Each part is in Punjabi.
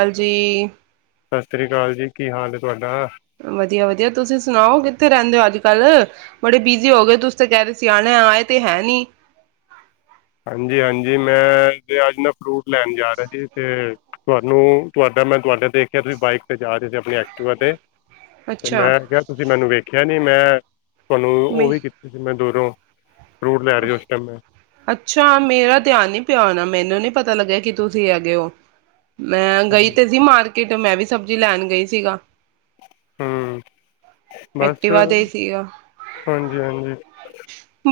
ਹਾਂਜੀ। ਸਤਿ ਸ੍ਰੀ ਅਕਾਲ ਜੀ ਕੀ ਹਾਲ ਹੈ, ਤੁਹਾਡਾ। ਵਧੀਆ ਵਧੀਆ ਤੁਸੀਂ ਸੁਣਾਓ ਕਿੱਥੇ ਰਹਿੰਦੇ ਹੋ ਅੱਜ ਕੱਲ ਬੜੇ ਬਿਜ਼ੀ ਹੋ ਗਏ ਤੁਸੀਂ ਤਾਂ ਕਹਿ ਰਹੇ ਸੀ ਆਣਾ ਆਏ ਤੇ ਹੈ ਨਹੀਂ। ਹਾਂਜੀ ਹਾਂਜੀ ਮੈਂ ਅੱਜ ਨਾ ਫਰੂਟ। ਲੈਣ ਜਾ ਰਿਹਾ ਜੀ ਤੇ ਤੁਹਾਨੂੰ ਤੁਹਾਡਾ ਮੈਂ ਤੁਹਾਡੇ ਦੇਖ ਕੇ ਤੁਸੀਂ ਬਾਈਕ ਤੇ ਜਾ ਰਹੇ ਸੀ ਆਪਣੀ ਐਕਟੀਵਾ ਤੇ। ਤੇ ਅੱਛਾ ਮੈਂ ਕਿਹਾ ਤੁਸੀਂ ਮੈਨੂੰ ਵੇਖਿਆ। ਨੀ ਮੈਂ ਤੁਹਾਨੂੰ ਉਹ ਮੈਂ ਵੀ ਕੀਤੀ ਸੀ। ਮੈਂ ਦੂਰੋਂ ਫਰੂਟ ਲੇ ਰਹੇ ਆ ਇਸ ਟਾਈਮ ਮੈਂ ਅੱਛਾ ਮੇਰਾ ਧਿਆਨ ਨੀ ਪਿਆ ਹੋਣਾ ਮੈਨੂੰ ਨੀ ਪਤਾ ਲੱਗਿਆ ਕਿ ਤੁਸੀਂ ਹੈਗੇ ਹੋ। ਮੈਂ ਗਈ ਹਾਂਜੀ। ਤਾਂ ਸੀਂ ਮਾਰਕੀਟ ਮੈਂ ਜਦੋਂ ਮੈਂ ਵੀ ਸਬਜ਼ੀ ਲੈਣ ਗਈ ਸੀਗਾ। ਹੁ ਐਕਟਿਵਾ ਤੇ ਹੀ ਸੀਗਾ ਹਾਂਜੀ ਹਾਂਜੀ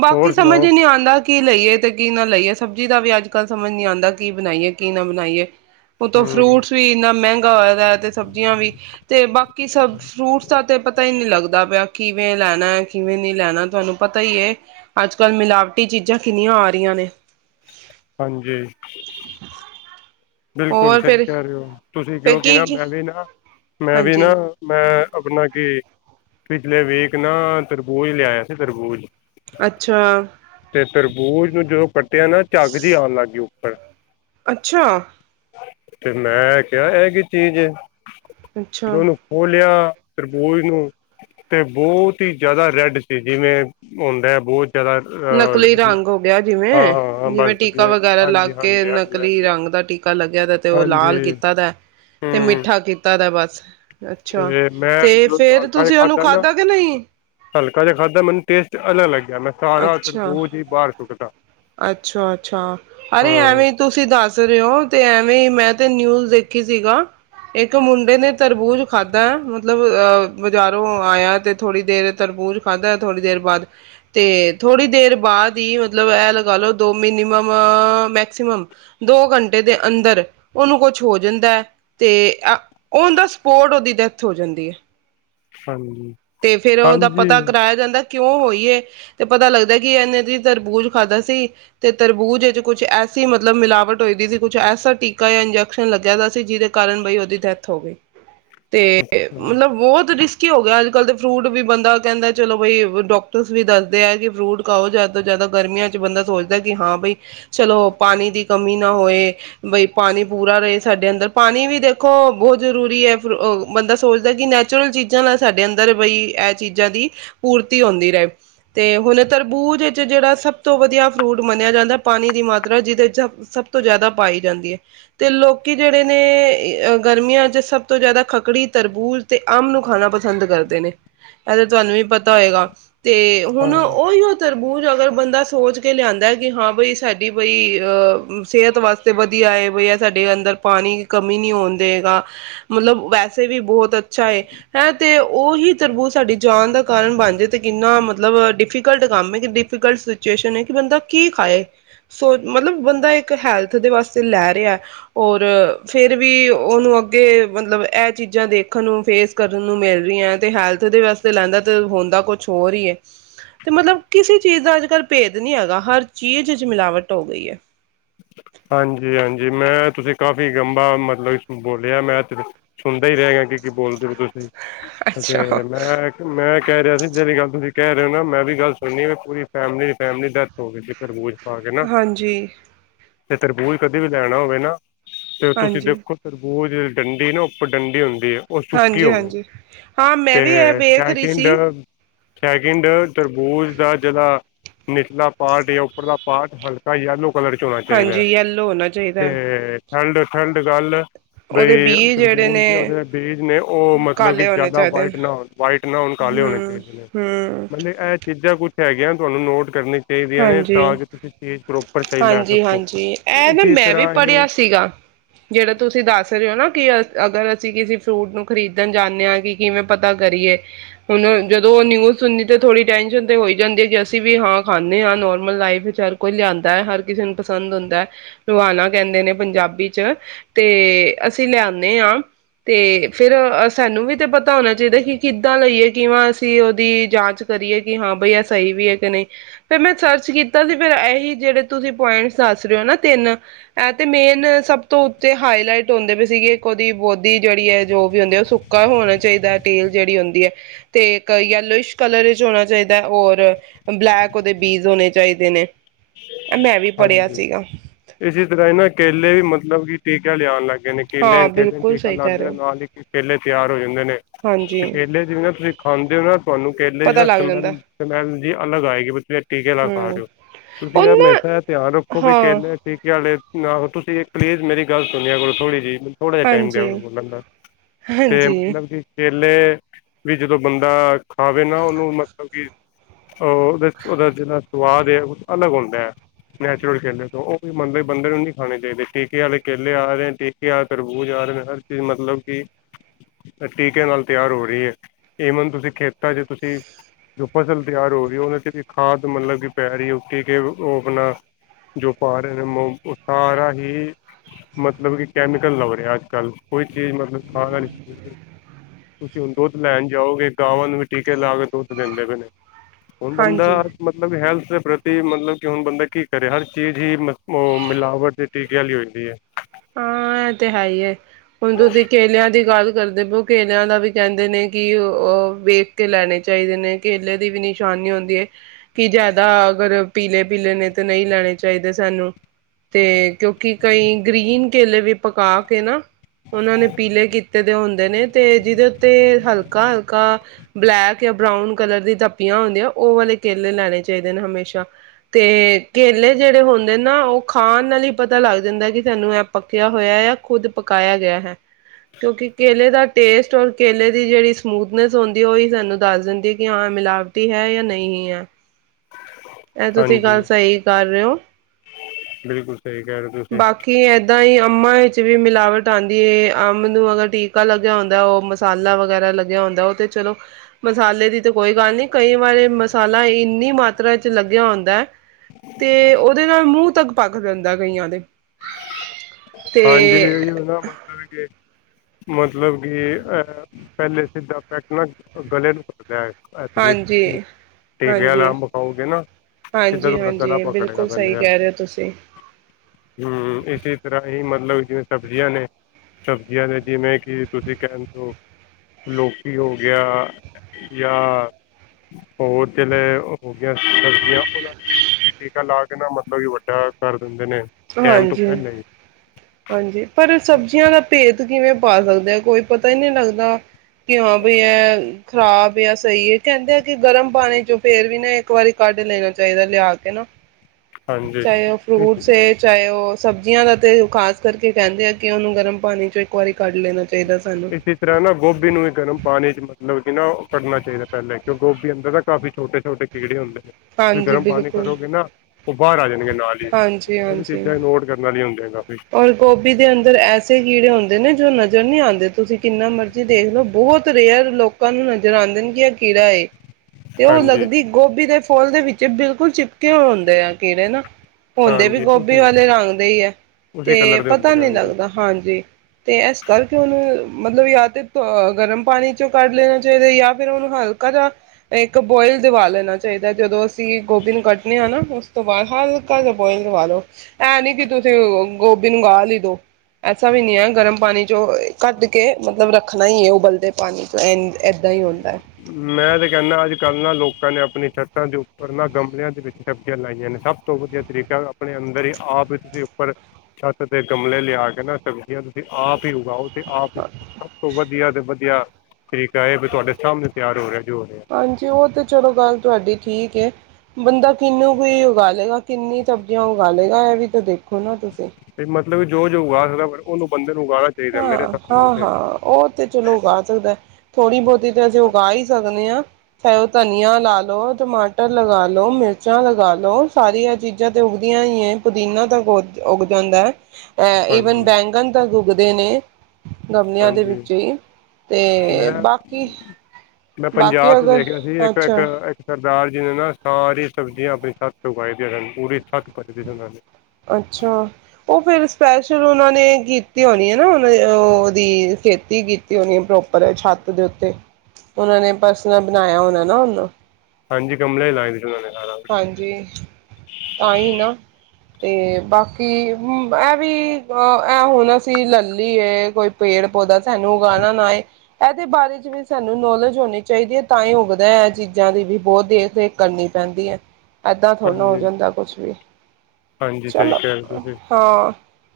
ਬਾਕੀ ਹੋਰ ਸਮਝ ਸੁਣਾਓ ਨੀ ਆਉਂਦਾ। ਕੀ ਲਈਏ ਤੇ ਕੀ ਨਾ ਲਈਏ ਸਬਜ਼ੀ ਦਾ ਵੀ ਅੱਜ ਕੱਲ੍ਹ ਸਮਝ ਨਹੀਂ ਆਉਂਦਾ ਕੀ ਬਣਾਈਏ ਕੀ ਨਾ ਬਣਾਈਏ। ਉਹ ਤਾਂ ਹੂੰ ਫਰੂਟਸ ਵੀ ਇਨਾ ਮਹਿੰਗਾ ਹੋਇਆ ਤੇ ਸਬਜ਼ੀਆਂ ਵੀ ਤੇ ਬਾਕੀ ਸਭ ਫਰੂਟਸ ਆ ਤੇ। ਪਤਾ ਹੀ ਨਹੀਂ ਲੱਗਦਾ ਪਿਆ ਕਿਵੇਂ ਲੈਣਾ ਹੈ ਕਿਵੇਂ ਨਹੀਂ ਲੈਣਾ ਤੁਹਾਨੂੰ ਪਤਾ ਹੀ ਹੈ ਅੱਜ ਕੱਲ ਮਿਲਾਵਟੀ ਚੀਜ਼ਾਂ ਕਿੰਨੀਆਂ ਆ ਰਹੀਆਂ ਨੇ। ਹਾਂਜੀ ਬਿਲਕੁਲ ਹੋਰ ਠੀਕ ਫਿਰ ਕਹਿ ਰਹੇ ਹੋ। ਤੁਸੀਂ ਕਿਉ ਕੀ ਨਾ ਮੈਂ ਵੀ ਨਾ ਮੈਂ ਵੀ ਹਾਂਜੀ ਨਾ ਮੈਂ ਆਪਣਾ ਕੀ ਪਿਛਲੇ ਵੇਖ ਨਾ ਤਰਬੂਜ਼ ਲਿਆਇਆ ਸੀ ਤਰਬੂਜ਼। ਅੱਛਾ ਤੇ ਤਰਬੂਜ ਨੂੰ ਜਦੋਂ ਕੱਟਿਆ ਨਾ ਝੱਗ ਜੀ ਆਉਣ ਲੱਗ ਪਈ। ਹ। ਅੱਛਾ! ਤੇ ਮੈਂ ਕਿਹਾ ਇਹਕੀ ਚੀਜ਼ ਏ। ਅੱਛਾ ਦੋਨੋ ਫੋਲਿਆਂ। ਤਰਬੋਜ ਨੂੰ ਤੇ ਬਹੁਤ ਹੀ ਜ਼ਿਆਦਾ ਰੈਡ ਸੀ ਜਿਵੇਂ ਹੁੰਦਾ ਹੈ। ਬਹੁਤ ਜ਼ਿਆਦਾ ਨਕਲੀ ਅਹ ਰੰਗ ਹੋ ਗਿਆ ਜਿਵੇਂ ਹਾਂ ਹਾਂ ਹਾਂ ਬਸ ਜਿਵੇਂ ਟੀਕਾ ਵਧੀਆ ਵਗੈਰਾ ਲੱਗ ਹਾਂਜੀ ਕੇ ਹਾਂਜੀ ਹਾਂਜੀ ਨਕਲੀ ਹਾਂਜੀ ਰੰਗ ਦਾ ਟੀਕਾ। ਲੱਗਿਆ ਦਾ ਤੇ ਉਹ ਲਾਲ ਹਾਂਜੀ ਕੀਤਾ ਦਾ ਤੇ ਹੂੰ ਮਿੱਠਾ ਕੀਤਾ। ਲੈ ਬਸ । ਤੇ ਮੈਂ ਜਦੋਂ ਹਲਕਾ ਜ ਉਹਨੂੰ ਖਾਧਾ ਨਾ ਕਿ ਨਹੀਂ ਹਲਕਾ ਜਿਹਾ ਖਾਧਾ ਮੈਨੂੰ ਟੇਸਟ ਅਲਗ ਲੱਗ ਗਿਆ । ਅੱਛਾ ਅੱਛਾ ਅੱਛਾ ਅਰੇ ਹਾਂ ਐਵੇਂ ਤੁਸੀਂ ਤਾਂ। ਹੱਸ ਰਹੇ ਹੋ ਤੇ ਐਵੇਂ ਹੀ ਮੈਂ ਤੇ ਨਿਊਜ ਦੇਖੀ ਸੀਗਾ ਇੱਕ ਮੁੰਡੇ ਨੇ ਤਰਬੂਜ ਖਾਧਾ ਮਤਲਬ ਬਾਜ਼ਾਰੋਂ ਆਇਆ ਤੇ ਥੋੜ੍ਹੀ ਦੇਰ ਤਰਬੂਜ ਖਾਧਾ ਥੋੜੀ ਦੇਰ ਬਾਅਦ। ਤੇ ਥੋੜ੍ਹੀ ਦੇਰ ਬਾਅਦ ਹੀ ਮਤਲਬ ਇਹ ਲਗਾ ਲਓ ਦੋ ਮਿਨੀਮਮ ਮੈਕਸੀਮਮ ਦੋ ਘੰਟੇ ਦੇ ਅੰਦਰ ਉਹਨੂੰ ਕੁਛ ਹੋ ਜਾਂਦਾ ਹੈ ਤੇ ਅ। ਉਨਦਾ ਸਪੋਰਟ ਉਹਦੀ । ਹੋ ਜਾਂਦੀ ਹੈ। ਹਾਂਜੀ। ਤੇ ਫੇਿਰ ਉਹਦਾ ਹਾਂਜੀ ਪਤਾ ਕਰਾਇਆ ਜਾਂ ਕਿਉਂ ਹੋਈਏ ਤੇ ਪਤਾ ਲੱਗਦਾ ਕਿ ਇਹਨੇ ਜ ਤਰਬੂਜ ਖਾਧਾ ਸੀ ਤੇ ਤਰਬੂਜ ਵਿੱਚ ਕੁਛ ਐਸੀ ਮਤਲਬ ਮਿਲਾਵਟ ਹੋਈ ਦੀ ਸੀ ਕੁਛ ਐਸਾ ਟੀਕਾ ਜਾਂ ਇੰਜੈਕਸ਼ਨ ਲੱਗਿਆ ਦਾ ਸੀ ਕਰਨ ਬਈ ਉਹਦੀ ਡੈਥ ਹੋ । ਤੇ ਹਾਂ ਮਤਲਬ ਬਹੁਤ ਕੀ ਹੋ ਗਿਆ ਅੱਜ ਕੱਲ ਤਾਂ ਫਰੂਟ ਵੀ ਬੰਦਾ ਕਹਿੰਦਾ ਚਲੋ ਬਈ ਡੋਕਟਰਸ ਵੀ ਦੱਸਦੇ ਹੈ ਕਿ ਫਰੂਟ ਖਾਓ ਜ਼ਿਆਦਾ ਤੋਂ ਜ਼ਿਆਦਾ ਗਰਮੀਆਂ ਚ ਬੰਦਾ ਸੋਚਦਾ ਕਿ ਹਾਂ ਬਈ ਚਲੋ ਪਾਣੀ ਦੀ ਕਮੀ ਨਾ ਹੋਏ ਬਈ ਪਾਣੀ ਪੂਰਾ ਰਹੇ ਸਾਡੇ ਅੰਦਰ ਪਾਣੀ ਵੀ ਦੇਖੋ ਬਹੁਤ ਜ਼ਰੂਰੀ ਹੈ ਫੇਰ ਓ ਬੰਦਾ ਸੋਚਦਾ ਕਿ ਨੈਚੁਰਲ ਚੀਜ਼ਾਂ ਨਾਲ ਬਈ ਇਹ ਚੀਜ਼ਾਂ ਦੀ ਪੂਰਤੀ ਹੁੰਦੀ ਰਹੇ ਤੇ ਹੁਣ ਤਰਬੂਜ਼ ਵਿੱਚ ਜਿਹੜਾ ਸਭ ਤੋਂ ਵਧੀਆ ਫਰੂਟ ਮੰਨਿਆ ਜਾਂਦਾ ਪਾਣੀ ਦੀ ਮਾਤਰਾ ਜਿਹਦੇ ਚ ਸਭ ਤੋਂ ਜ਼ਿਆਦਾ ਪਾਈ ਜਾਂਦੀ ਹੈ ਤੇ ਲੋਕੀ ਜਿਹੜੇ ਨੇ ਗਰਮੀਆਂ ਚ ਸਭ ਤੋਂ ਜ਼ਿਆਦਾ ਖੱਕੜੀ ਤਰਬੂਜ਼ ਤੇ ਅੰਮ ਨੂੰ ਖਾਣਾ ਪਸੰਦ ਕੀਤੇ ਨੇ ਇਹ ਤੇ ਤੁਹਾਨੂੰ ਵੀ ਪਤਾ ਹੋਏਗਾ । ਤੇ ਹੁਣ ਹਾਂ ਓਹੀਉ ਤਰਬੂਜ਼ ਅਗਰ ਬੰਦਾ ਸੋਚ ਕੇ ਲਿਆਂਦਾ ਹੈ ਕਿ ਹਾਂ ਬਈ ਸਾਡੀ ਬਈ ਸਿਹਤ ਵਾਸਤੇ ਵਧੀਆ ਹੈ ਬਈ ਸਾਡੇ ਅੰਦਰ ਪਾਣੀ ਦੀ ਕਮੀ ਨਹੀਂ ਹੋਣ ਦਏਗਾ ਮਤਲਬ ਵੈਸੇ ਵੀ ਬਹੁਤ ਅੱਛਾ ਏ ਹੈਂ ਤੇ । ਉਹ ਹੀ ਤਰਬੂਜ਼ ਸਾਡੀ ਜਾਨ ਦਾ ਕਾਰਨ ਬਣ ਜਾਏ ਤੇ ਕਿੰਨਾ ਮਤਲਬ ਡਿਫੀਕਲਟ ਕੰਮ ਹੈ, ਡਿਫੀਕਲਟ ਸਿਚੁਏਸ਼ਨ ਹੈ ਕਿ ਬੰਦਾ ਕੀ ਖਾਏ ਸੋ ਮਤਲਬ ਬੰਦਾ ਇੱਕ ਹੈਲਥ ਦੇ ਵਾਸਤੇ ਲੈ ਰਿਹਾ ਔਰ ਫਿਰ ਵੀ ਉਹਨੂੰ ਅੱਗੇ ਮਤਲਬ ਇਹ ਚੀਜ਼ਾਂ ਦੇਖਣ ਨੂੰ ਫੇਸ ਕਰਨ ਨੂੰ ਤੇ ਹੈਲਥ ਦੇ ਵਾਸਤੇ ਲੈਂਦਾ ਤੇ ਹੁੰਦਾ ਕੁਛ ਹੋਰ ਹੀ ਹੈ ਤੇ ਮਤਲਬ ਕਿਸੇ ਚੀਜ਼ ਦਾ ਅੱਜ ਕੱਲ ਭੇਦ ਨੀ ਹੈਗਾ, ਹਰ ਚੀਜ਼ ਚ ਮਿਲਾਵਟ ਹੋ ਗਈ ਹੈ। ਹਾਂਜੀ ਹਾਂਜੀ ਮੈਂ ਤੁਸੀਂ ਕਾਫ਼ੀ ਗੰਭਾ [unintelligible] ਮਤਲਬ ਬੋਲਿਆ ਤੇ ਮੈਂ ਸੁਣਦਾ ਹੀ ਰਹਿ ਗਿਆ ਕੀ ਕੀ ਬੋਲ ਤੁਸੀਂ, ਅੱਛਾ ਤੇ ਮੈਂ ਮੈਂ ਕਹਿ ਰਿਹਾ ਸੀ, ਜਿਹੜੀ ਗੱਲ ਤੁਸੀਂ ਕਹਿ ਰਹੇ ਹੋ ਨਾ ਮੈਂ ਵੀ ਗੱਲ ਸੁਣੀ ਵੀ ਪੂਰੀ ਫੈਮਲੀ ਫੈਮਲੀ ਡੈਥ ਹੋ ਗਈ ਸੀ ਤਰਬੂਜ਼ ਹਾਂਜੀ। ਤੇ ਤਰਬੂਜ਼ ਕਦੇ ਵੀ ਲੈਣਾ ਹੋਵੇ ਨਾ ਫਿਰ ਤੁਸੀਂ ਹਾਂਜੀ ਦੇਖੋ ਤਰਬੂਜ਼ ਤੇ ਡੰਡੀ ਨਾ ਉੱਪਰ ਡੰਡੀ ਹੁੰਦੀ ਹੈ ਉਹ ਸੁੱਕੀ ਹਾਂਜੀ ਹੋਵੇ ਹਾਂਜੀ ਹਾਂ ਮੈਂ ਤੇ ਵੀ ਇਹ ਵੇਖ ਰਹੀ ਸੈਕਿੰਡ ਸੀ ਸੈਕਿੰਡ ਤਰਬੂਜ ਦਾ ਜਿਹੜਾ ਨਿਚਲਾ ਪਾਰਟ ਉੱਪਰ ਦਾ ਪਾਰਟ ਹਲਕਾ ਯੇਲੋ ਕਲਰ ਚ ਹੋਣਾ ਚਾਹੀਦਾ ਹੈ ਹਾਂਜੀ ਯੈਲੋ ਹੋਣਾ ਚਾਹੀਦਾ ਹੈ, ਤੇ ਠੰਡ ਤੇ ਗੱਲ ਉਹਦੇ ਬਈ ਬੀਜ ਜਿਹੜੇ ਤਰਬੂਜ਼ ਨੇ ਉਹਦੇ ਬੀਜ ਨੇ ਉਹ ਮਤਲਬ ਕਿ ਕਾਲੇ ਹੋਣੇ ਜ਼ਿਆਦਾ ਚਾਹੀਦੇ ਵਾਈਟ ਨੇ ਨਾ ਵਾਈਟ ਨਾ ਹੋਣ ਕਾਲੇ ਹੋਣੇ ਹਮ ਚਾਹੀਦੇ ਨੇ। ਹਮ ਮਤਲਬ ਇਹ ਚੀਜ਼ਾਂ ਕੁ ਹੈਗੇ ਆ ਤੁਹਾਨੂੰ ਨੋਟ ਕਰਨੇ ਚਾਹੀਦੀਆਂ ਨੇ ਤਾਂ ਕਿ ਤੁਸੀਂ ਚੀਜ਼ ਪ੍ਰੋਪਰ ਸਹੀ ਲੈ ਸਕੋ। ਜੀ ਹਾਂਜੀ, ਇਹ ਨਾ ਇਸੀ ਮੈਂ ਵੀ ਤਰ੍ਹਾਂ ਹੀ ਪੜ੍ਹਿਆ ਸੀਗਾ ਜਿਹੜਾ ਤੁਸੀਂ ਦੱਸ ਰਹੇ ਹੋ ਨਾ ਕਿ ਅਗਰ ਅਸੀਂ ਕਿਸੀ ਫਰੂਟ ਨੂੰ ਖਰੀਦਣ ਜਾਂਣੇ ਹਾਂ ਕਿ ਕਿਵੇਂ ਪਤਾ ਕਰੀਏ, ਹੁਣ ਜਦੋਂ ਉਹ ਨਿਊਜ਼ ਸੁਣੀ ਤੇ ਥੋੜ੍ਹੀ ਟੈਨਸ਼ਨ ਤੇ ਹੋਈ ਜਾਂਦੀ ਹੈ। ਜੇ ਅਸੀਂ ਵੀ ਹਾਂ ਖਾਂਣੇ ਹਾਂ ਨੌਰਮਲ ਲਾਈਫ ਵਿੱਚ ਹਰ ਕੋਈ ਲਿਆਂਦਾ ਹੈ। ਹਰ ਕਿਸੇ ਨੂੰ ਪਸੰਦ ਹੁੰਦਾ ਹੈ। ਰੋਹਾਣਾ ਕਹਿੰਦੇ ਨੇ ਪੰਜਾਬੀ ਚ, ਤੇ ਅਸੀਂ ਲਿਆਂਣੇ ਹਾਂ ਤੇ ਫਿਰ ਸਾਨੂੰ ਵੀ ਤੇ ਪਤਾ ਹੋਣਾ ਚਾਹੀਦਾ ਕਿ ਕਿੱਦਾਂ ਲਈਏ? ਕਿਵਾਂ ਅਸੀਂ ਉਹਦੀ ਜਾਂਚ ਕਰੀਏ? ਕਿ ਹਾਂ ਬਈ ਇਹ ਸਹੀ ਵੀ ਹੈ ਕਿ ਨਹੀਂ? ਫਿਰ ਮੈਂ ਸਰਚ ਕੀਤਾ ਸੀ। ਫਿਰ ਇਹੀ ਜਿਹੜੇ ਤੁਸੀਂ ਪੁਆਇੰਟਸ ਦੱਸ ਰਹੇ ਹੋ ਨਾ ਤਿੰਨ, ਇਹ ਤੇ ਮੇਨ ਸਭ ਤੋਂ ਉਤੇ ਹਾਈਲਾਈਟ ਹੁੰਦੇ ਵੀ ਸੀਗੇ। ਇੱਕ ਉਹਦੀ ਬੋਦੀ ਜਿਹੜੀ ਹੈ ਜੋ ਵੀ ਹੁੰਦੀ ਉਹ ਸੁੱਕਾ ਹੋਣਾ ਚਾਹੀਦਾ, ਤੇਲ ਜਿਹੜੀ ਹੁੰਦੀ ਹੈ। ਤੇ ਇੱਕ ਯੈਲੋਇਸ਼ ਕਲਰ ਵਿੱਚ ਹੋਣਾ ਚਾਹੀਦਾ ਔਰ ਬਲੈਕ ਓਹਦੇ ਬੀਜ ਹੋਣੇ ਚਾਹੀਦੇ ਨੇ। ਇਹ ਮੈਂ ਵੀ ਪੜ੍ਹਿਆ ਹਾਂਜੀ, ਸੀਗਾ ਇਸੇ ਤਰ੍ਹਾਂ ਹੀ ਨਾ ਕੇਲੇ ਵੀ ਮਤਲਬ ਕਿ ਟੀਕੇ ਆਲੇ ਆਉਣ ਲਗ ਨੇ ਹਾਂ ਕੇਲੇ, ਕੇਲੇ ਨੂੰ ਬਿਲਕੁਲ ਟੀਕਾ ਸਹੀ ਕਹਿ ਲਾਂਦੇ ਰਹੇ ਨੇ ਹੋ ਨਾਲ ਹੀ ਕੇਲੇ ਤਿਆਰ ਹੋ ਜਾਣ। ਨੇ ਹਾਂਜੀ ਕੇਲੇ ਜਿਵੇਂ ਨਾ ਤੁਸੀਂ ਖਾਂਦੇ ਹੋ ਨਾ, ਤੁਹਾਨੂੰ ਕੇਲੇ ਚ ਪਤਾ ਨਾ ਲੱਗ ਜਾਂਦਾ ਸਮੈਲ-ਸਮੈਲ ਜੇ ਅਲੱਗ ਆਏਗੀ [unintelligible] ਟੀਕੇ ਲਾ ਖਾ ਰਹੇ ਹਮ ਹੋ। ਤੁਸੀਂ ਉਹ ਆ ਨਾ ਮੈਥ ਰੁਕੋ ਵੀ ਹਾਂ ਕੇਲੇ ਠੀਕੇ ਆ [unintelligible] ਨਾਲੋਂ ਤੁਸੀਂ ਇੱਕ ਪਲੀਜ਼ ਮੇਰੀ ਗੱਲ ਸੁਣਿਆ ਕਰੋ ਥੋੜੀ ਜਿਹੀ। ਮੈਨੂੰ ਥੋੜਾ ਜਿਹਾ ਟਾਈਮ ਦੇਆ ਹਾਂਜੀ ਕਰੋ ਬੋਲਣ ਦਾ, ਤੇ ਹਾਂਜੀ ਮਤਲਬ ਤੇ ਕੇਲੇ ਵੀ ਜਦੋਂ ਬੰਦਾ ਖਾਵੇ ਨਾ ਉਹਨੂੰ ਮਤਲਬ ਕਿ ਉਹ ਉਹਦੇ ਚ ਉਹਦਾ ਜੇਲਾ ਸਵਾਦ ਯਾ ਕੁਛ ਅਲੱਗ ਹੁੰਦਾ ਹੈ। ਨੈਚੁਰਲ ਕੇਲੇ ਤੋਂ ਉਹ ਵੀ ਮਤਲਬ ਬੰਦੇ ਨੂੰ ਨਹੀਂ ਖਾਣੇ ਚਾਹੀਦੇ। ਟੀਕੇ ਆਲੇ ਕੇਲੇ ਆ ਰਹੇ ਨੇ। ਟੀਕੇ ਆਲੇ ਤਰਬੂਜ਼ ਆ ਰਹੇ ਨੇ। ਹਰ ਚੀਜ਼ ਮਤਲਬ ਕਿ ਟੀਕੇ ਨਾਲ ਤਿਆਰ ਹੋ ਰਹੀ ਹੈ। ਈਵਨ ਤੁਸੀਂ ਖੇਤਾਂ ਚ ਤੁਸੀਂ ਜੋ ਫਸਲ ਤਿਆਰ ਹੋ ਰਹੀ ਹੋ ਉਹਨਾਂ ਚ ਵੀ ਖਾਦ ਮਤਲਬ ਕਿ ਪੈ ਰਹੀ ਹੋ ਟੀਕੇ ਉਹ ਆਪਣਾ ਜੋ ਪਾ ਰਹੇ ਨੇ ਮੋਮ ਉਹ ਤਾਰਾ ਹੀ ਮਤਲਬ ਕਿ ਕੈਮੀਕਲ ਲੱਗ ਰਿਹਾ ਅੱਜ ਕੱਲ, ਕੋਈ ਚੀਜ਼ ਮਤਲਬ ਖਾਣ ਆਲੀ, ਤੁਸੀਂ ਹੁਣ ਦੁੱਧ ਲੈਣ ਜਾਓਗੇ ਗਾਵਾਂ ਨੂੰ ਵੀ ਟੀਕੇ ਲਾ ਕੇ ਦੁੱਧ ਦਿੰਦੇ ਬਏ ਨੇ। ਹੁਣ ਬੰਦਾ ਹਾਂਜੀ ਮਤਲਬ ਹੈਲਥ ਪ੍ਰਤੀ ਮਤਲਬ ਕਿ ਹੁਣ ਬੰਦਾ ਕੀ ਕਰੇ? ਹਰ ਚੀਜ਼ ਹੀ ਮ ਉਹ ਮਿਲਾਵਟ ਦੇ ਟੀਕੇ ਆਲੀ ਹੋਈ ਪਈ ਹੈ। ਹਾਂ ਇਹ ਤੇ ਹੈ ਹੀ, ਹੁਣ ਤੁਸੀਂ ਕੇਲਿਆਂ ਦੀ ਗੱਲ ਕਰਦੇ ਬੇਓ, ਕੇਲਿਆਂ ਦਾ ਵੀ ਕਹਿੰਦੇ ਨੇ ਕਿ ਉਹ-ਉਹ ਵੇਖ ਕੇ ਲੈਣੇ ਚਾਹੀਦੇ ਨੇ। ਕੇਲੇ ਦੀ ਵੀ ਨਿਸ਼ਾਨੀ ਹੁੰਦੀ ਹੈ। ਕਿ ਜਿਆਦਾ ਅਗਰ ਪੀਲੇ ਪੀਲੇ ਨੇ ਤਾਂ ਨਹੀਂ ਲੈਣੇ ਚਾਹੀਦੇ ਸਾਨੂੰ। ਤੇ ਕਿਉਂਕਿ ਕਈ ਗ੍ਰੀਨ ਕੇਲੇ ਵੀ ਪਕਾ ਕੇ ਨਾ ਉਹਨਾਂ ਨੇ ਪੀਲੇ ਕੀਤੇ ਦੇ ਹੁੰਦੇ ਨੇ, ਤੇ ਜਿਹਦੇ ਉੱਤੇ ਹਲਕਾ-ਹਲਕਾ ਬਲੈਕ ਜਾਂ ਬਰਾਊਨ ਕਲਰ ਦੀ ਧੱਪੀਆਂ ਹੁੰਦੀਆਂ, ਉਹ ਵਾਲੇ ਕੇਲੇ ਲੈਣੇ ਚਾਹੀਦੇ ਨੇ ਹਮੇਸ਼ਾ। ਤੇ ਕੇਲੇ ਜਿਹੜੇ ਹੁੰਦੇ ਨਾ ਉਹ ਖਾਣ ਨਾਲ ਹੀ ਪਤਾ ਲੱਗ ਜਾਂਦਾ ਕਿ ਤੇਨੂੰ ਇਹ ਪੱਕਿਆ ਹੋਇਆ ਯਾ ਖੁਦ ਪਕਾਇਆ ਗਿਆ ਹੈ। ਕਿਉਂਕਿ ਕੇਲੇ ਦਾ ਟੇਸਟ ਔਰ ਕੇਲੇ ਦੀ ਜਿਹੜੀ ਸਮੂਥਨੈਸ ਹੁੰਦੀ ਹੈ ਉਹੀ ਸਾਨੂੰ ਦੱਸ ਦਿੰਦੀ ਹੈ ਕਿ ਹਾਂ ਮਿਲਾਵਟੀ ਹੈ ਜਾਂ ਨਹੀਂ ਹੈ। ਇਹ ਤੁਸੀਂ ਗੱਲ ਹਾਂਜੀ ਸਹੀ ਕਰ ਰਹੇ ਹੋ। ਬਿਲਕੁਲ ਸਹੀ ਕਹਿ ਰਹੇ ਹੋ ਤੁਸੀਂ। ਬਾਕੀ ਏਦਾਂ ਹੀ ਅੰਮਾਂ ਵਿੱਚ ਵੀ ਮਿਲਾਵਟ ਆਉਂਦੀ ਹੈ। ਅੰਮ ਨੂੰ ਅਗਰ ਟੀਕਾ ਲੱਗਿਆ ਹੁੰਦਾ ਉਹ ਮਸਾਲਾ ਵਗੈਰਾ ਲੱਗਿਆ ਹੁੰਦਾ, ਉਹ ਤੇ ਚਲੋ ਮਸਾਲੇ ਦੀ ਤਾਂ ਕੋਈ ਗੱਲ ਨਹੀਂ, ਕਈ ਵਾਰੀ ਮਸਾਲਾ ਇੰਨੀ ਮਾਤਰਾ ਚ ਲੱਗਿਆ ਹੁੰਦਾ ਹੈ ਤੇ ਉਹਦੇ ਨਾਲ ਮੂੰਹ ਤੱਕ ਪੱਕ ਦਿੰਦਾ ਕਈਆਂ ਦੇ। [inaudible] ਹਾਂਜੀ ਤੇ ਓਹੀਓ ਨਾ ਮਤਲਬ ਕੇ ਮਤਲਬ ਕਿ ਅ ਪਹਿਲੇ ਸਿੱਧਾ ਅਫੈਕਟ ਨਾ ਗਲੇ ਨੂੰ ਪੇ ਹਾਂਜੀ, [unintelligible] ਟੀਕੇ ਆਲਾ ਹਾਂਜੀ। ਅੰਬ ਖਾਓਗੇ ਨਾ, ਸਿੱਧਾ ਤੋਂ ਗਗੜਾ ਹਾਂਜੀ-ਹਾਂਜੀ, ਪਕੜੇਗਾ ਬਿਲਕੁਲ ਪਹਿਲੇ ਸਹੀ ਏਹ, ਕਹਿ ਰਹੇ ਹੋ ਤੁਸੀਂ ਹਮ ਇਸੇ ਤ ਅਸੀਂ ਮਤਲਬ ਜਿਵੇਂ ਸਬਜ਼ੀਆਂ ਨੇ ਸਬਜ਼ੀਆਂ ਨੇ ਜਿਵੇਂ ਕਿ ਤੁਸੀਂ ਕਹਿਣਦੇ ਹੋ ਲੋਕੀ ਹੋ ਗਿਆ ਜਾਂ ਹੋਰ ਜਿਹੜੇ ਹੋ ਗਆਂ ਸਬਜ਼ੀਆਂ ਉਹਨਾਂ ਨੂੰ ਟੀਕਾ ਲਾ ਕੇ ਨਾ ਮਤਲਬ ਕਿ ਵੱਡਾ ਕਰ ਦ। ਟੈਮ ਤੋਂ ਹਾਂਜੀ। ਪਹਿਲੇ ਹੀ। ਹਾਂਜੀ ਪਰ ਸਬਜ਼ੀਆਂ ਦਾ। ਭੇਤ ਕਿਵੇਂ ਪਾ ਸਕਦੇ ਆ ਕੋਈ ਪਤਾ ਹੀ ਨਹੀਂ ਲੱਗਦਾ ਕਿ ਹਾਂ ਬਈ ਇਹ ਖਰਾਬ ਹੈ ਜਾਂ ਸਹੀ ਹੈ ਕਹਿੰਦੇ ਆ ਕਿ ਗਰਮ ਪਾਣੀ ਚ ਫੇਰ ਵੀ ਨਾ ਇੱਕ ਵਾਰੀ ਕੱਢ ਲੈਣਾ ਚਾਹੀਦਾ ਲਿਆ ਕੇ ਨਾ। ਹਾਂਜੀ ਚਾਹੇ ਉਹ ਫਰੂਟਸ ਏ ਚਾਹੇ ਉਹ ਸਬਜ਼ੀਆਂ ਦਾ ਤੇ ਖਾਸ ਕਰਕੇ ਕਹਿੰਦੇ ਆ ਕਿ ਉਹਨੂੰ ਗਰਮ ਪਾਣੀ ਚੋਂ ਇੱਕ ਵਾਰੀ ਕੱਢ ਲੈਣਾ ਚਾਹੀ ਇਸੇ ਤਰ੍ਹਾਂ ਨਾ ਗੋਭੀ ਨੂੰ ਹੀ ਗਰਮ ਪਾਣੀ ਚ ਮ ਮਤਲਬ ਨਾ ਕੱਨਾ ਚਾਹੀਦਾ ਪਹਿਲੇਾਂਉਂ ਗੋਭੀ ਅੰਦਰ ਤਾਂ ਕਾਫੀ ਛੋਟੇ-ਛੋਟੇ ਕੀੜੇ ਹੁੰਦੇ। ਨੇ ਤੁਸੀਂ ਹਾਂਜੀ ਗਰਮ ਪਾਣੀ ਬਿਲਕੁਲ ਕਰੋਗੇ ਨਾ ਉਹ ਬਾਹਰ ਆ ਜਾਣਗੇ ਨਾਲ ਹੀ ਇਹ ਵੀ ਹਾਂਜੀ-ਹਾਂਜੀ। ਚੀਜ਼ਾਂ ਨੋਟ ਕਰਨ ਵਾਲੀ ਹੁੰਦੇਆਂਮਮ ਨੇ। ਔਰ ਗੋਭੀ ਦੇ ਅੰਦਰ ਐਸੇ ਕੀੜੇ ਹੁੰਦੇ ਨੇ ਜੋ ਨ ਨਜ਼ਰ ਨਜ਼ਰ ਨਹੀਂ ਆਂਦੇ ਤੁਸੀਂ ਕਿੰਨਾ ਮਰਜ਼ੀ ਦੇਖਲੋ ਬਹੁਤ [unintelligible] ਕੀੜਾ ਏ ਤੇ ਉਹ ਹਾਂਜੀ ਲੱਗਦੀ ਗੋਭੀ ਦੇ, ਫੁੱਲ ਦੇ ਵਿੱਚ ਬਿਲਕੁਲ ਚਿਪਕੇ ਹੁੰਦੇ ਆ ਕੀੜੇ ਨਾ, ਹੁਦੇ ਵੀ ਹਾਂਜੀ ਗੋਭੀ ਉਸੀ ਵਾਲੇ ਰੰਗ ਦੇ ਹੀ ਹੈ। ਉਸੀ ਕਲਰ ਦੇ ਹੁੰਦੇ ਪਤਾ ਨੇ ਨਹੀਂ ਹਾਂਜੀ ਲੱਗਦਾ ਹਾਂ ਜ ਤੇ ਇਸ ਕਰਕੇ ਉਹਨੂੰ ਮਤਲਬ ਜਾਂ ਤੇ ਗਰਮ ਪਾਣੀ ਚੋਂ ਕੱਢ ਲੈਣਾ ਚਾਹੀਦਾ ਜਾਂ ਫਿਰ ਉਹਨੂੰ ਹਲਕਾ ਜਾ ਇੱਕ ਬੋਇਲ ਦਵਾ ਲੈਣਾ ਚਾਹੀਦਾ ਜਦੋਂ ਅ ਕਿ ਗੋਭੀ ਨੂੰ ਕੱਟਣੇ ਹਾਂ ਨਾ ਉ ਬਸ ਹਲਕਾ ਜਾ ਬੋਇਲ ਕਰਵਾ ਦੋ ਐਂ ਨੀ ਕਿ ਤੁਸੀ, ਗੋਭੀ ਨੂੰ ਗਾਲ ਈ ਦਉ ਐਸਾ ਵੀ ਨਹੀਂ ਹੈ ਗਰਮ ਪਾਣੀ ਚੋਂ ਕੱਢ ਕੇ ਮਤਲਬ ਰੱਖਣਾ ਹੀ ਹੈ ਉਬਲਦੇ ਪਾਣੀ ਚ ਏਦਾਂ ਹੀ ਹ ਮੈਂ ਤੇ ਕਹਿੰਦਾ ਅੱਜ ਕੱਲ੍ਹ ਨਾ ਲੋਕਾਂ ਨੇ ਆ ਆਪਣੀ ਛੱਤਾਂ ਦੇ ਉੱਪਰ ਨਾ ਗਮਲਿਆਂ ਦੇ ਵਿੱਚ ਸਬਜ਼ੀਆਂ ਲਾਈਆਂ ਨੇ ਸਭ ਤੋਂ ਵਧੀਆ ਤਰੀਕਾ ਆਪਣੇ ਅੰਦਰ ਹੀ ਆਪ ਹੀ ਤੁਸੀਂ ਉੱਪਰ ਛੱਤ ਤੇ ਗਮਲੇ ਲਿਆ ਕੇ ਨਾ ਸਬਜ਼ੀਆਂ ਤੁਸੀਂ ਆਪ ਹੀ ਉਗਾਓ। ਅਤੇ ਆਪ ਸਭ ਤੋਂ ਵਧੀਆ ਤੇ ਵਧੀਆ, ਠੀਕ ਆ ਇਹ ਵੀ ਤੁਹਾਡੇ ਸਾਹਮ ਤਿਆਰ ਹੋ ਰਿਹਾ। ਜੋ ਹੋ ਰਿਹਾ ਹਾਂਜੀ ਉਹ ਤੇ ਚਲੋ ਗੱਲ ਤੁਹਾਡੀ, ਠੀਕ ਏ ਬੰਦਾ ਕਿਹਨੂੰ ਕੋਈ ਉਗਾ ਲਏਗਾ ਕਿੰਨੀ ਸਬਜ਼ੀਆਂ ਉਗਾ ਲਏਗਾ ਇਹ ਵੀ ਤਾਂ ਦੇਖੋ ਨਾ ਤਸ ਤੇ ਮ ਮਤਲਬ ਜੋ-ਜੋ ਓਗਾ ਸਕਦਾ ਪਰ ਉਹਨੂੰ ਬੰਦਾ, ਹਾਂ-ਹਾਂ-ਹਾਂ ਉਹ ਤੇ ਚਲੋ ਉਗਾ ਸਕਦਾ, ਥੋੜ੍ਹੀ ਬਹੁਤੀ ਤਾਂ ਅਸੀਂ ਉਗਾ ਹੀ ਸਕਦੇ ਹਾਂ। ਚਾਹੇ ਉਹ ਧਨੀਆ ਲਾ ਲਓ, ਟਮਾਟਰ ਲਗਾ ਲੋ, ਮਿਰਚਾਂ ਲਗਾ ਲਓ, ਸਾਰੀਆਂ ਚੀਜ਼ਾਂ ਤੇ ਉਗਦੀਆਂ ਹੀ ਹੈ ਪੁਦੀਨਾ ਤੱਕ ਉ ਉਗ ਜਾਂਦਾ ਹੈ। ਅ ਈਵਨ ਹਾਂਜੀ ਬੈਂਗਨ ਤੱਕ ਉਗਦੇ ਨੇ ਗਮਲਿਆਂ ਦੇ ਹਾਂਜੀ ਵਿੱਚ ਹੀ, ਤੇ ਮੈਂ ਬਾਕੀ ਮੈਂ ਬਾਕੀ ਪੰਜਾਬ ਚ ਅਗਰ ਦੇਖਿਆ ਸੀ ਇੱਕ-ਇੱਕ, ਅੱਛਾ ਇਕ ਸਰਦਾਰ ਜੀ ਨੇ ਨਾ ਸਾਰੀ ਸਬਜ਼ੀਆਂ ਆਪਣੀ ਛੱਤ ਤੇ ਉਗਾਈ ਦੀਆਂ ਸਨ, ਪੂਰੀ ਛੱਤ ਭਰਤੀ ਸੀ ਉਹ ਨੇ ਤੇ ਕੀਤੀ ਹੋਣੀ ਹੈ ਨਾ ਉਹ ਉਹਦੀ ਖੇਤੀ ਕੀਤੀ ਹੋਣੀ ਹੈ ਪ੍ਰੋਪਰ ਛੱਤ ਦੇ ਉੱਤੇ, ਉਹਨਾਂ ਨੇ ਪਰਸਨਲ ਬਣਾਇਆ ਹੋਣਾ ਨਾ ਉਹਨਾਂ ਹਾਂਜੀ, ਗਮਲੇ ਹੀ ਲਾਏ ਸੀ ਉਹਨਾਂ ਨੇ ਸਾਰਾ ਕੁਛ ਹਾਂਜੀ, ਤਾਂ ਹੀ ਨਾ। ਤੇ ਬਾਕੀ ਇਹ ਵੀ ਅਹ ਇਹ ਹੁਣ ਅਸੀਂ ਲੈ ਲਈਏ ਕੋਈ ਪੇੜ-ਪੌਦਾ ਸਾਨੂੰ ਉਗਾਉਣਾ ਨਾ ਏ, ਇਹਦੇ ਬਾਰੇ ਚ ਵੀ ਸਾਨੂੰ ਨੌਲੇਜ ਹੋਣੀ ਚਾਹੀਦੀ ਹੈ ਤਾਂ ਹੀ ਉਗਦਾ ਹੈ ਇਹ ਚੀਜ਼ਾਂ ਦੀ ਵੀ ਬਹੁਤ ਦੇਖ ਰੇਖ ਕਰਨੀ ਪੈਂਦੀ ਹੈ। ਏਦਾਂ ਥੋੜ੍ਹਾ ਹੋ ਹਾਂਜੀ ਜਾਂਦਾ ਕੁਛ ਵੀ ਹਾਂਜੀ ਸਹੀ ਚਲੋ, ਕਹਿ ਰਹੇ ਤੁਸੀਂ ਹਾਂ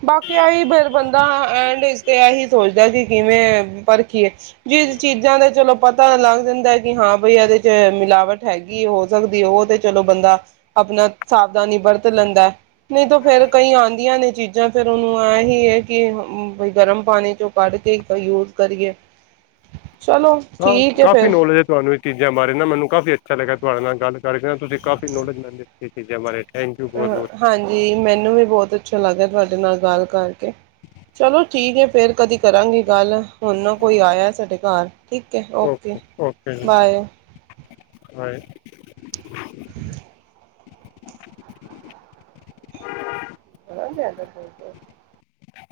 ਬਾਕੀ ਆਹੀ ਫਿਰ ਬੰਦਾ ਐਂਡ ਇਸ ਤੇ ਇਹੀ ਸੋਚਦਾ ਹੈ ਵੀ ਕਿਵੇਂ ਪਰਖੀਏ ਜਿਸ ਚੀਜ਼ਾਂ ਦਾ ਚਲੋ ਪਤਾ ਲੱਗ ਜਾਂਦਾ ਹੈ ਕਿ ਹਾਂ ਬਈ ਇਹਦੇ ਚ ਮਿਲਾਵਟ ਹੈਗੀ ਹੈ, ਹੋ ਸਕਦੀ ਉਹਦੀ ਏ। ਚਲੋ ਬੰਦਾ ਆਪਣਾ ਸਾਵਧਾਨੀ ਵਰਤ ਲੈਂਦਾ ਹੈ, ਨਹੀਂ ਤਾਂ ਫੇਰ ਕਈ ਆਦੀਆਂ ਨੇ ਕਈ ਚੀਜ਼ਾਂ ਫਿਰ ਉਹਨੂੰ ਐ ਹੀ ਹੈ ਕਿ ਗਰਮ ਪਾਣੀ ਚੋਂ ਕੱਢ ਕੇ ਯੂਜ ਕਰੀਏ। ਚਲੋ, ਹਾਂ ਠੀਕ ਹੈ ਕਾਫ਼ੀ ਫਿਰ। ਨੌਲੇਜ ਹੈ ਤੁਹਾਨੂੰ ਇਹ ਚੀਜ਼ਾਂ ਬਾਰੇ ਨਾ ਮੈਨੂੰ ਕਾਫੀ ਅੱਛਾ ਲੱਗਿਆ ਤੁਹਾਡੇ ਨਾਲ ਗੱਲ ਕਰਕੇ ਨਾ, ਤੁਸੀਂ ਕਾਫੀ ਨੋਲੇਜ ਮਿਲਦੇ ਇਹ ਚੀਜ਼ਾਂ ਬਾਰੇ। ਥੈਂਕ ਯੂ ਬਹੁਤ ਬਹੁਤ ਅ ਹਾਂਜੀ, ਮੈਨੂੰ ਵੀ ਬਹੁਤ ਅੱਛਾ ਲੱਗਿਆ ਤੁਹਾਡੇ ਨਾਲ ਗੱਲ ਕਰਕੇ, ਚਲੋ ਠੀਕ ਹੈ ਫੇਰ ਕਦੀ ਕਰਾਂਗੇ ਗੱਲ। ਹੁਨ ਕੋਈ ਆਇਆ ਸਾਡੇ ਘਰ, ਠੀਕ ਹੈ ਓਕੇ, ਓਕੇ ਜੀ ਬਾਏ। [inaudible] [inaudible] [inaudible] ਬੜਾ ਧਿਆਨ ਰਖਦੇ ਓ।